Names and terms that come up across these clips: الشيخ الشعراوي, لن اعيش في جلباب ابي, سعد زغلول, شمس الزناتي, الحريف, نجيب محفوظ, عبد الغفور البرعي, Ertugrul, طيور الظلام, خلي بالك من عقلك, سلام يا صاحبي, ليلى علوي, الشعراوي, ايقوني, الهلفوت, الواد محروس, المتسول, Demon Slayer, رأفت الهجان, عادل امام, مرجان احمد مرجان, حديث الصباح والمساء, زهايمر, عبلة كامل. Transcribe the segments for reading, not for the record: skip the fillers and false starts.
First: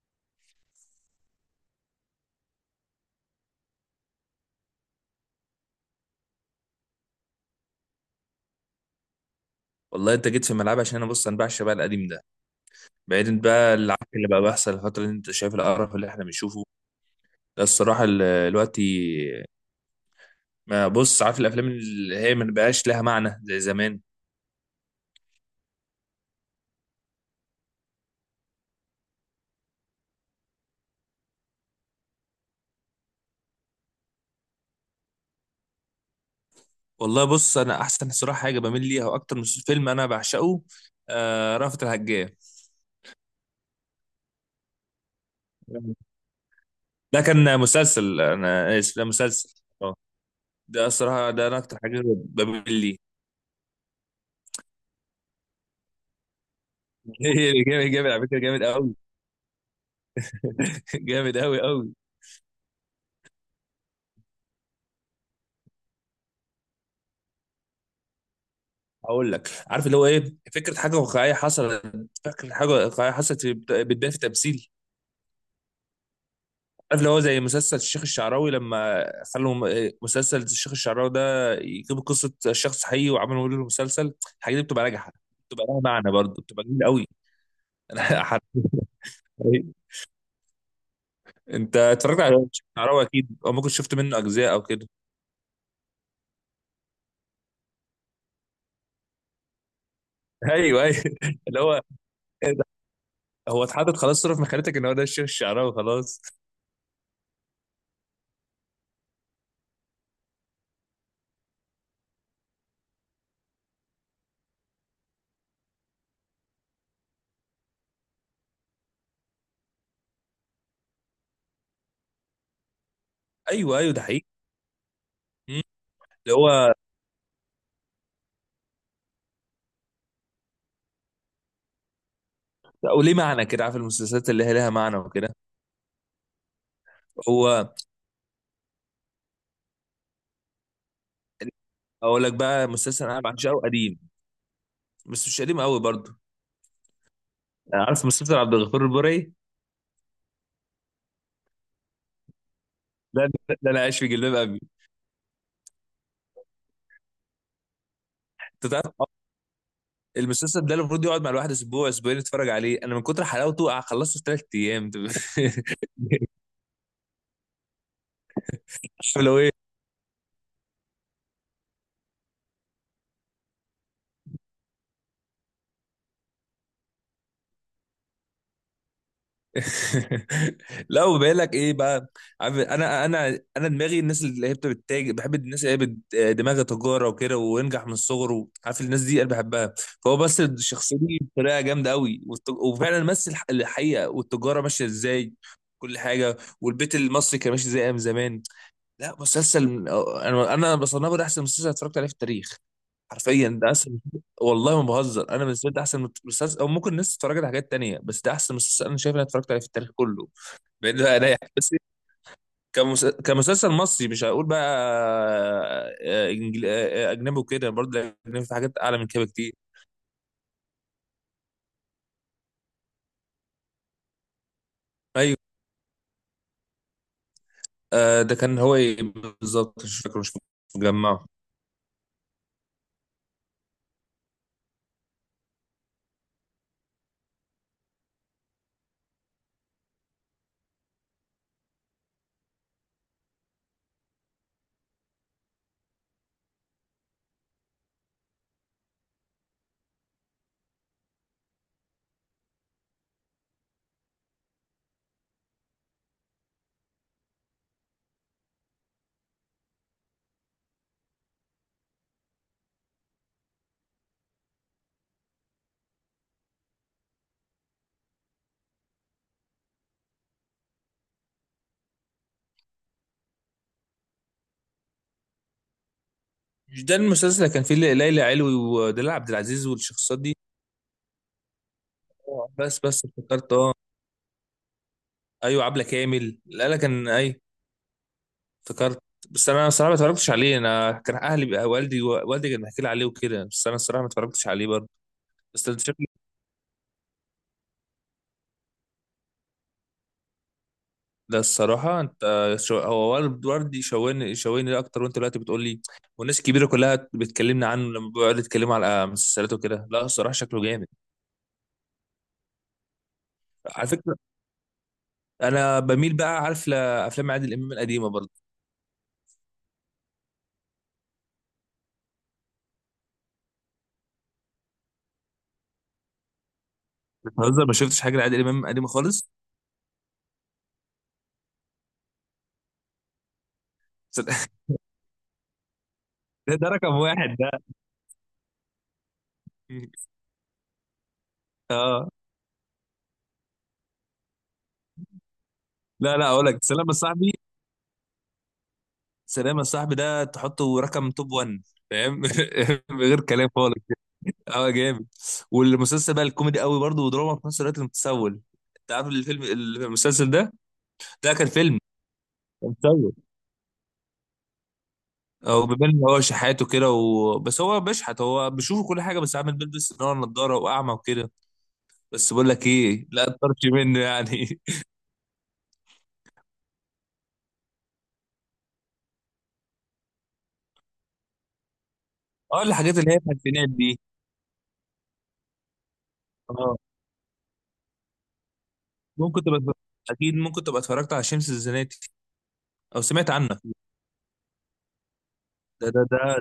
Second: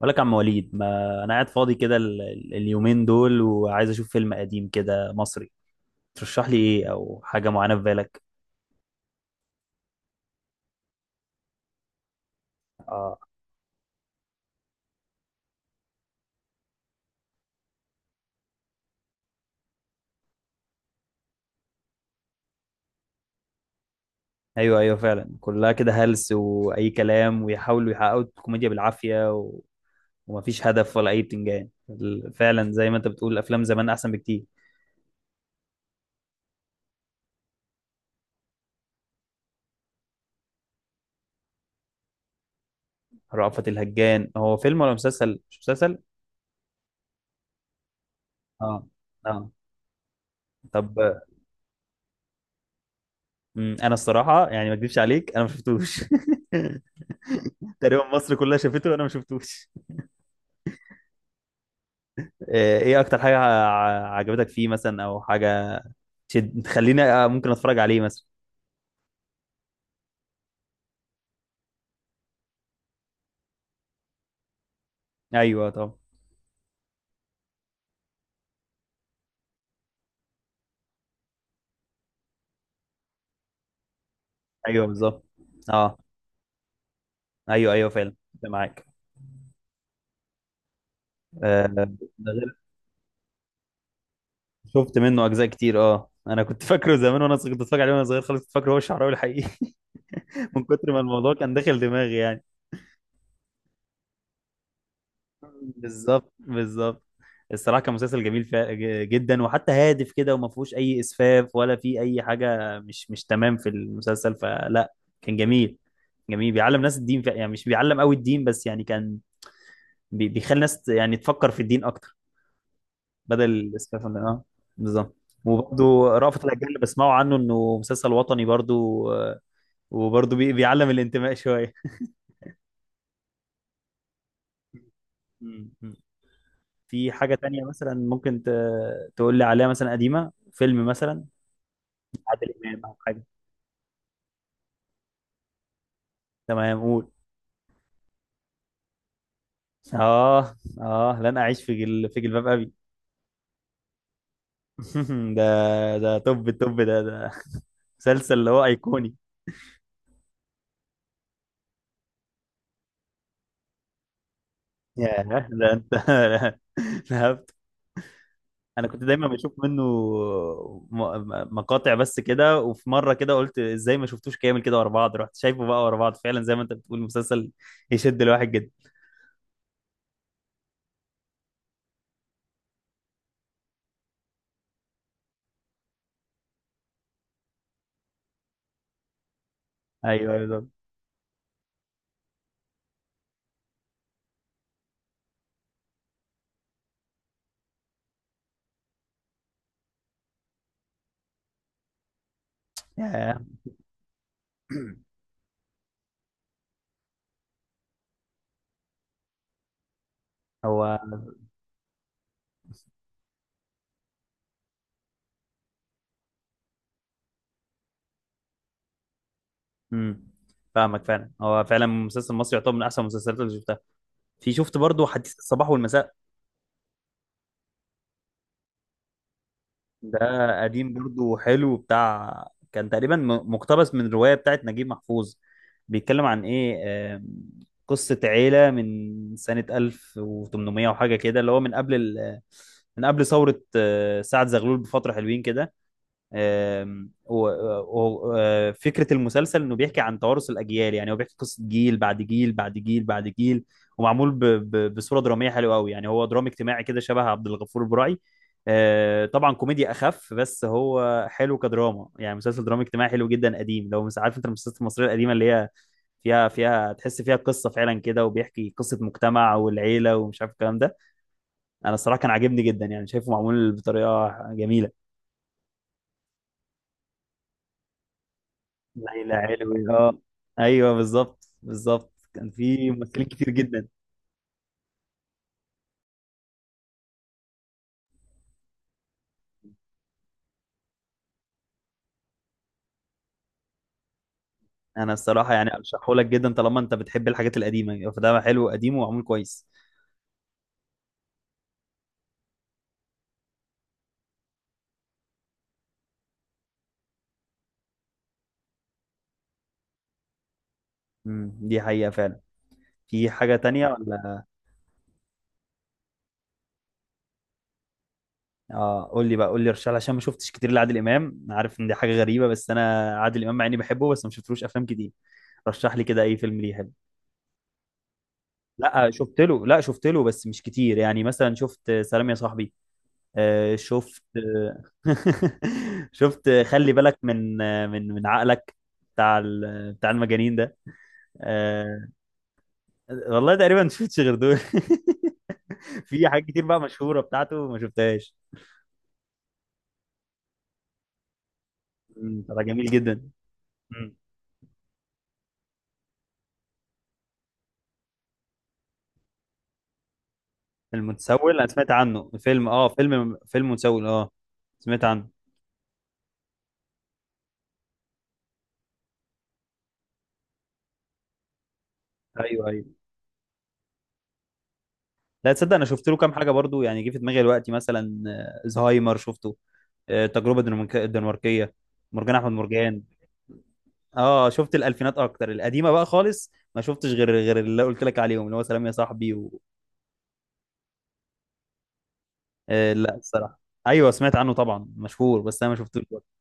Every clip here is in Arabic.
بقول لك يا عم وليد، ما انا قاعد فاضي كده اليومين دول وعايز اشوف فيلم قديم كده مصري. ترشح لي ايه او حاجه معينه في بالك؟ والله انت جيت في ملعب عشان انا بص انا بعشق بقى القديم ده. اه، بعيدا بقى عن اللي بقى بيحصل الفتره اللي انت شايف القرف اللي احنا بنشوفه ده الصراحه دلوقتي. ما بص عارف الافلام اللي هي ما بقاش لها معنى زي زمان. ايوه ايوه فعلا كلها كده هلس واي كلام، ويحاولوا يحققوا الكوميديا بالعافيه ومفيش هدف ولا اي بتنجان. فعلا زي ما انت بتقول افلام زمان احسن بكتير. والله بص انا احسن الصراحه حاجه بميل ليها واكتر من فيلم انا بعشقه، آه رأفت الهجان. رأفت الهجان هو فيلم ولا مسلسل؟ مش مسلسل. ده كان مسلسل، اه. انا اسف، ده اه. مسلسل، اه. ده طب، الصراحه ده انا اكتر حاجه بميل ليه. انا الصراحه يعني ما اكذبش عليك انا ما شفتوش. جامد تقريبا جامد، على مصر فكره كلها جامد شافته قوي. وانا ما شفتوش. جامد قوي قوي. آه، ايه اكتر حاجه عجبتك فيه مثلا، او حاجه تشد تخليني آه، ممكن اتفرج عليه مثلا؟ هقول لك، عارف اللي هو ايه، فكره حاجه واقعيه حصلت، فكره حاجه واقعيه حصلت بتبان في تمثيل. ايوه طبعا. عارف اللي هو زي مسلسل الشيخ الشعراوي، لما خلوا مسلسل الشيخ الشعراوي ده يجيبوا قصه شخص حقيقي وعملوا له مسلسل، الحاجات دي بتبقى ايوه ناجحه، بالظبط. بتبقى لها اه، معنى، برضه بتبقى جميله قوي. ايوه ايوه فعلا. انا أنا معاك. حرفياً. آه، انت اتفرجت ده على غير. الشيخ الشعراوي اكيد، او ممكن شفت منه اجزاء او كده. شفت منه اجزاء كتير، اه، انا كنت فاكره زمان وانا كنت اتفرج عليه وانا صغير خالص، كنت فاكره هو الشعراوي الحقيقي. من ايوه، كتر ما ايوه، الموضوع كان اللي داخل هو دماغي يعني. إيه ده؟ هو اتحطت خلاص صوره في مخيلتك ان هو ده الشيخ الشعراوي، خلاص. بالظبط بالظبط. الصراحه كان مسلسل جميل جدا، وحتى هادف كده، وما فيهوش اي اسفاف ولا في اي حاجه مش تمام في المسلسل فلا. كان جميل. جميل بيعلم ناس الدين، يعني مش بيعلم قوي الدين بس، يعني كان بيخلي ناس يعني تفكر في الدين اكتر، بدل ايوه، ايوه، ده الاسفاف حقيقي. اه. بالظبط. مم. وبرضه اللي رأفت الهجان هو، اللي بسمعه عنه انه مسلسل وطني برضه. آه، وبرضه بيعلم الانتماء شويه. وليه معنى كده، عارف المسلسلات اللي هي لها معنى وكده. م- م. في حاجه تانية هو مثلا ممكن تقول لي عليها مثلا قديمه، فيلم مثلا؟ اقول لك بقى الإمام أو مسلسل انا حاجة؟ بعشقه قديم، بس مش قديم قوي برضه. تمام، قول. يعني عارف مسلسل عبد الغفور البرعي، اه اه، لن اعيش في جلباب ابي. ده ده انا عايش في جلباب ابي. ده، ده توب التوب ده، ده مسلسل اللي هو انت تعرف، ايقوني. المسلسل ده المفروض يقعد مع الواحد اسبوع اسبوعين يتفرج عليه، انا من كتر حلاوته خلصته في 3 ايام. ياه، ده انت. فهمت. انا كنت عارف دايما لو بشوف ايه. منه مقاطع بس كده، وفي مره كده قلت ازاي ما شفتوش كامل كده ورا بعض، رحت شايفه بقى ورا بعض، فعلا زي ما انت بتقول مسلسل يشد الواحد جدا. لا، وبقول لك ايه بقى، عارف انا انا دماغي الناس اللي هي بتتاجر بحب، الناس اللي هي دماغها تجاره وكده وينجح من الصغر، عارف الناس دي انا بحبها. فهو ايوه ايوه بس بالظبط. الشخصيه دي بطريقه جامده قوي، وفعلا مثل الحقيقه والتجاره ماشيه ازاي. كل حاجه والبيت المصري كان ماشي زي ايام زمان. لا، مسلسل انا بصنفه ده احسن مسلسل اتفرجت عليه في التاريخ. ياه. حرفيا ده احسن. والله ما بهزر، انا بالنسبه لي ده احسن مسلسل، او ممكن الناس اتفرجت على حاجات تانية، بس ده احسن مسلسل انا شايف إن انا اتفرجت عليه في التاريخ كله. هو. بعيد بقى عن اي حاجة. بس كمسلسل مصري مش هقول بقى. آه، إنجل... آه، آه، اجنبي وكده، برضه الاجنبي في حاجات اعلى من كده كتير. امم، فاهمك. فعلا هو فعلا مسلسل مصري يعتبر من احسن المسلسلات اللي شفتها. في، شفت برضو حديث ايوه. الصباح والمساء آه، ده كان هو ايه، بالظبط مش ده، فاكر، مش قديم مجمعه. برضو حلو بتاع. كان تقريبا مقتبس من رواية بتاعت نجيب محفوظ. بيتكلم عن ايه؟ آم، قصة عيلة من سنة 1800 وحاجة كده، اللي هو من قبل من قبل ثورة آه، سعد زغلول بفترة حلوين كده. آم، فكرة المسلسل انه بيحكي عن توارث الاجيال، يعني هو بيحكي قصة جيل بعد جيل بعد جيل بعد جيل. ومعمول بصورة درامية حلوة قوي، يعني هو درامي اجتماعي كده شبه عبد الغفور البرعي. آه، طبعا كوميديا اخف، بس هو حلو كدراما، يعني مسلسل درامي اجتماعي حلو جدا قديم. لو مش عارف انت المسلسلات المصرية القديمة اللي هي فيها، فيها تحس فيها قصة فعلا كده، وبيحكي قصة مجتمع والعيلة ومش عارف الكلام ده. انا الصراحة كان عاجبني جدا يعني، شايفه معمول بطريقة جميلة. مش ده المسلسل اللي كان فيه ليلى علوي ودلال عبد ليلى العزيز علوي، اه. والشخصيات دي؟ ايوه بالظبط بالظبط، آه، كان بس في بس ممثلين كتير افتكرت، اه. جدا. ايوه عبله كامل، لا لا كان، ايوه افتكرت. بس انا الصراحه ما اتفرجتش عليه، انا كان اهلي بقى، والدي والدي كان بيحكي لي عليه وكده، بس انا الصراحه ما اتفرجتش عليه برضه. انا الصراحه بس يعني انت شكلك، ارشحه لك جدا، طالما انت بتحب الحاجات القديمه يعني، فده حلو قديم ومعمول كويس. ده الصراحه انت، هو والد والدي شويني شويني اكتر، وانت دلوقتي بتقول لي، والناس الكبيره كلها بتكلمنا عنه لما بيقعدوا يتكلموا على مسلسلات وكده، لا الصراحه شكله جامد. امم، دي حقيقه فعلا. في حاجه على تانية فكره، ولا؟ انا بميل بقى عارف لافلام عادل امام القديمه برضه. اه، قول لي بقى، قول لي، ارشح لي، عشان ما شفتش كتير لعادل امام. أنا عارف ان دي حاجه غريبه، بس انا عادل امام مع اني بحبه بس ما شفتلوش افلام كتير. رشح لي كده اي فيلم ليه حلو. بتهزر ما شفتش حاجه لعادل امام القديمه لا خالص؟ شفت له، لا شفت له، بس مش كتير. يعني مثلا شفت سلام يا صاحبي، آه، شفت شفت ده خلي رقم بالك واحد ده. من، من، عقلك، بتاع بتاع المجانين ده. آه. اه، والله تقريبا ما شفتش غير دول. لا في لا حاجات اقول لك، كتير بقى سلام يا مشهورة صاحبي. بتاعته ما شفتهاش. سلام يا صاحبي ده تحطه رقم توب 1، فاهم. مم، طلع جميل غير جدا. كلام خالص. مم. اه جامد. والمسلسل بقى الكوميدي قوي برضه ودراما في نفس الوقت، المتسول. انت عارف الفيلم المسلسل ده؟ ده كان المتسول، انا فيلم، سمعت عنه، فيلم؟ كان اه، مسلسل. فيلم، متسول، اه سمعت عنه. او بيبان ان هو شحاته كده و... بس هو بيشحت، هو بيشوف كل حاجه بس عامل بيلبس ان هو نضاره واعمى وكده. بس بقول ايوه لك ايوه. ايه، لا طرش منه يعني. لا تصدق انا شفت له كام حاجه برضو، يعني جه في دماغي دلوقتي مثلا آه، زهايمر شفته، آه، التجربه الدنماركيه، مرجان احمد اه الحاجات مرجان. اللي هي الخمسينات دي. اه شفت الالفينات اكتر، القديمه بقى خالص اه ما شفتش غير، غير اللي قلت لك عليهم اللي هو سلام يا صاحبي ممكن تبقى، اكيد ممكن تبقى اتفرجت على شمس الزناتي، آه، او لا سمعت عنه. الصراحه. ايوه سمعت عنه طبعا، مشهور، بس انا ما ده شفتوش ده ده، برضه.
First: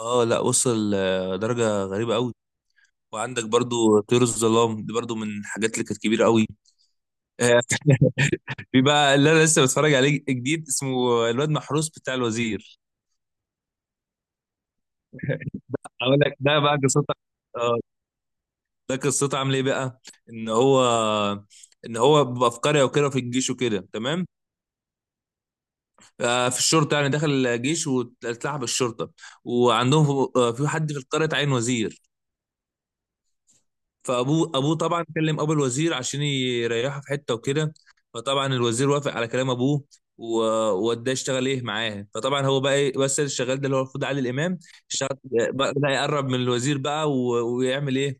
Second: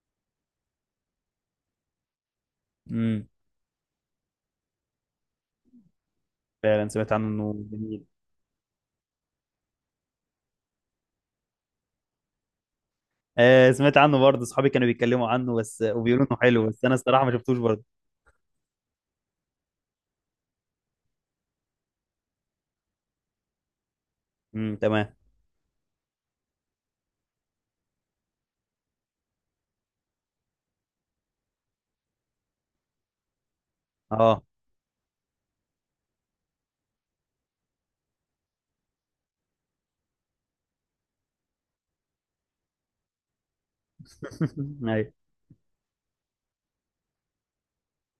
اه لا وصل درجة غريبة قوي. امم. وعندك برضو طيور الظلام دي برضو من الحاجات اللي كانت كبيرة قوي. فعلا سمعت عنه انه آه. جميل. في بقى اللي انا لسه بتفرج عليه جديد اسمه الواد محروس بتاع الوزير. آه سمعت عنه برضه، اصحابي كانوا بيتكلموا عنه بس، اقول وبيقولوا لك انه ده حلو، بقى بس انا قصته. الصراحه ما شفتوش اه. برضه. ده قصته عامل ايه بقى؟ ان هو ان هو بيبقى في قريه وكده في الجيش وكده، تمام. تمام. في الشرطه يعني، دخل الجيش واتلعب الشرطه، وعندهم في في حد في القريه اتعين وزير. اه. ابوه طبعا كلم ابو الوزير عشان يريحه في حته وكده. فطبعا الوزير وافق على كلام ابوه، و- ووداه يشتغل ايه معاه، فطبعا هو بقى ايه بس الشغال ده اللي هو المفروض علي الامام. اشتغل ايوه. بقى يقرب من الوزير بقى ويعمل ايه،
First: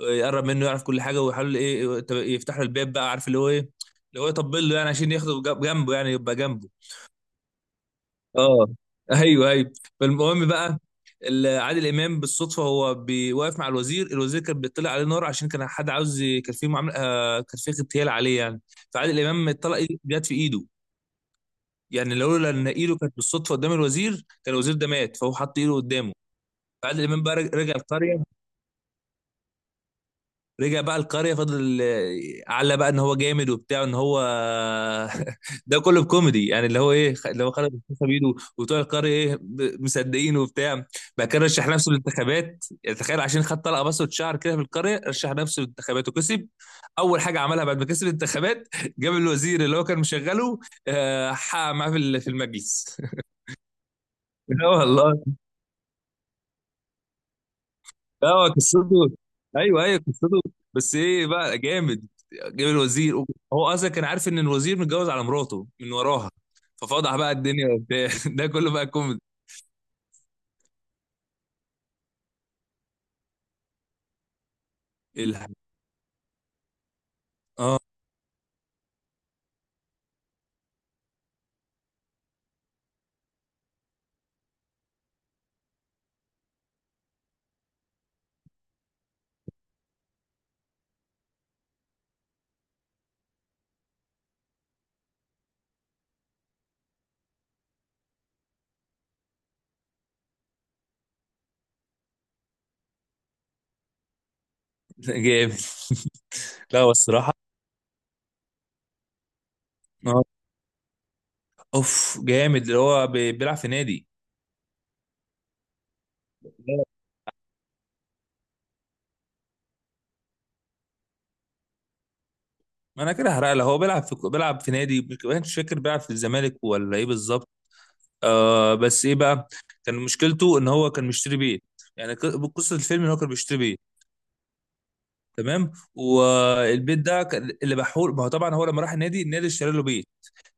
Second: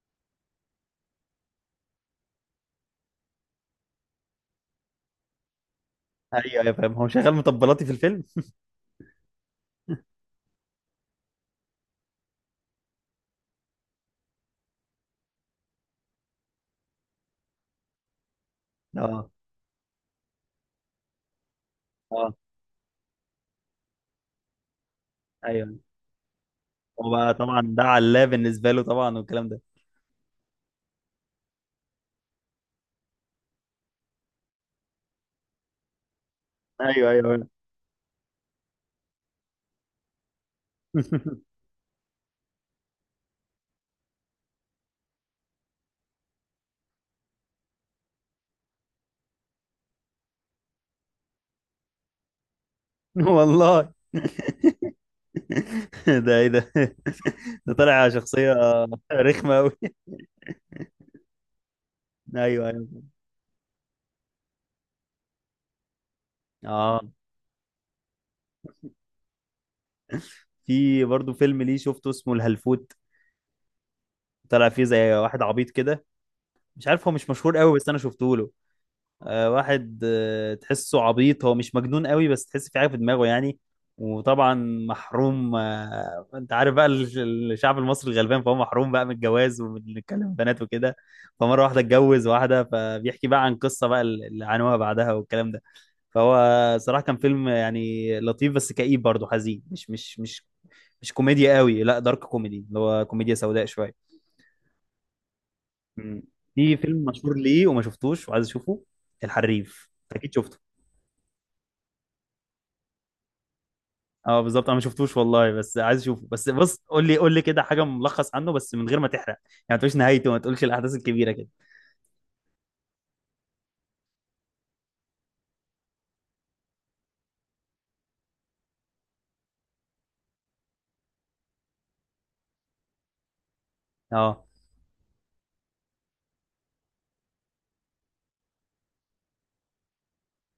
يقرب منه يعرف كل حاجه، ويحاول ايه، يفتح له الباب بقى عارف اللي هو ايه، اللي هو يطبل له يعني عشان ياخده جنبه يعني يبقى ايوه جنبه. ايوه فاهم، هو شغال مطبلاتي في الفيلم. اه، ايوه ايوه. فالمهم بقى عادل امام بالصدفه هو بيوقف مع الوزير، الوزير كان بيطلع عليه نار عشان كان حد عاوز كان في معامله، كان في اغتيال عليه يعني. فعادل اه امام اتطلق جت في ايده، يعني اه لولا ان ايده كانت بالصدفه قدام الوزير كان الوزير ده مات، فهو حط ايده ايوه. قدامه. فعادل هو امام بقى بقى طبعا رجع ده القريه. علاه بالنسبه له طبعا والكلام ده. رجع بقى القرية، فضل على بقى ان هو جامد وبتاع ان هو، ده كله بكوميدي يعني، اللي هو ايوه ايه، اللي ايوه. هو خرج القصة بيده وبتوع القرية ايه مصدقين وبتاع. بقى كان رشح نفسه للانتخابات يعني، تخيل عشان خد طلقة بصة شعر كده في القرية رشح نفسه للانتخابات وكسب. اول حاجة عملها بعد ما كسب الانتخابات جاب الوزير اللي هو كان مشغله، حقق معاه في في المجلس. والله. لا والله. ده ايه ده؟ ده طالع لا هو شخصية قصته، رخمة أوي. ايوه ايوه قصته، بس ايه بقى جامد. أيوه جاب أيوه. الوزير، هو اصلا كان عارف ان الوزير متجوز على مراته من وراها، آه، ففضح بقى الدنيا وبتاع، ده كله بقى كوميدي. في برضه فيلم ليه شفته اسمه الهلفوت، طلع فيه زي واحد الح- عبيط كده، مش عارف، هو مش مشهور قوي اه بس أنا شفته له. آه واحد آه تحسه عبيط، هو مش مجنون قوي بس تحس في حاجة في دماغه يعني. وطبعا محروم، آه انت عارف بقى الشعب المصري الغلبان، فهو محروم بقى من الجواز ومن الكلام بنات وكده، فمرة واحدة اتجوز واحدة، فبيحكي بقى عن قصة بقى اللي عانوها بعدها والكلام ده. فهو صراحة كان فيلم يعني لطيف بس كئيب برضه، حزين، مش كوميديا قوي، لا دارك كوميدي، اللي هو كوميديا سوداء شوية. جامد. مم. في لا هو فيلم مشهور الصراحه، ليه وما شفتوش وعايز اشوفه، الحريف، أنت اه اكيد شفته. اوف جامد، اللي هو بيلعب في نادي. اه بالظبط، انا ما شفتوش والله بس عايز اشوفه، بس بص لا، قول لي، قول لي كده حاجة ملخص عنه بس من غير ما تحرق يعني، ما تقولش نهايته، ما تقولش الاحداث الكبيرة كده. ما انا كده هحرق له، هو بيلعب في نادي، مش فاكر بيلعب في الزمالك ولا ايه بالظبط. آه، بس ايه بقى، كان مشكلته ان هو كان مشتري بيت. يعني قصه الفيلم ان هو كان بيشتري بيت. اه تمام، والبيت ده اللي بحول ما هو طبعا، هو لما راح النادي النادي اشترى له بيت.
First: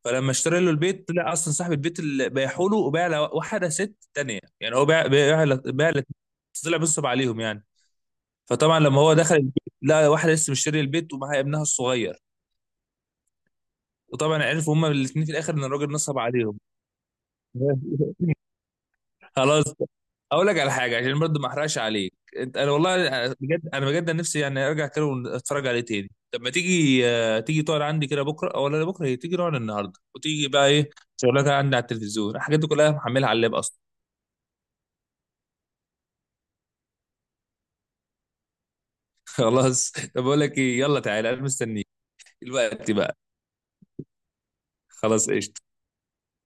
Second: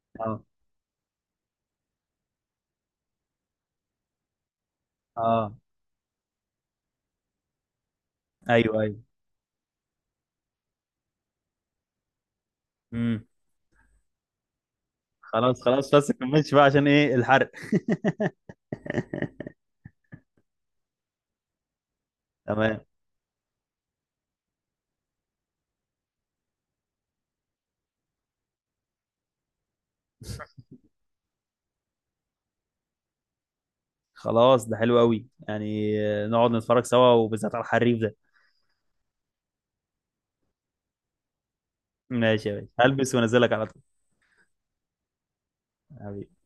فلما اه اشترى له البيت طلع اصلا صاحب البيت اللي بيحوله وباع لواحده ست تانية، يعني هو باع باع اه. باع، طلع بينصب عليهم يعني. فطبعا ايوه ايوه. لما هو دخل البيت لقى واحده لسه مشتري البيت ومعاها ابنها الصغير، امم. وطبعا عرفوا هما الاثنين في الاخر خلاص ان الراجل خلاص، بس ما نصب تكملش عليهم. بقى عشان ايه الحرق. خلاص. اقول لك على حاجه عشان برضه ما احرقش عليك انت، انا تمام والله بجد، انا بجد نفسي يعني ارجع كده واتفرج عليه تاني. طب ما تيجي تقعد عندي كده بكره، او لا بكره هي، تيجي نقعد النهارده، وتيجي بقى ايه، شغلك عندي على التلفزيون، الحاجات دي كلها محملها على اللاب اصلا. خلاص، ده حلو قوي يعني، آه، نقعد نتفرج سوا وبالذات على الحريف ده. خلاص، طب بقول لك ايه، يلا تعالى، انا مستنيك. ماشي يا باشا، دلوقتي هلبس بقى. وانزلك على طول. خلاص، قشطه. حبيبي.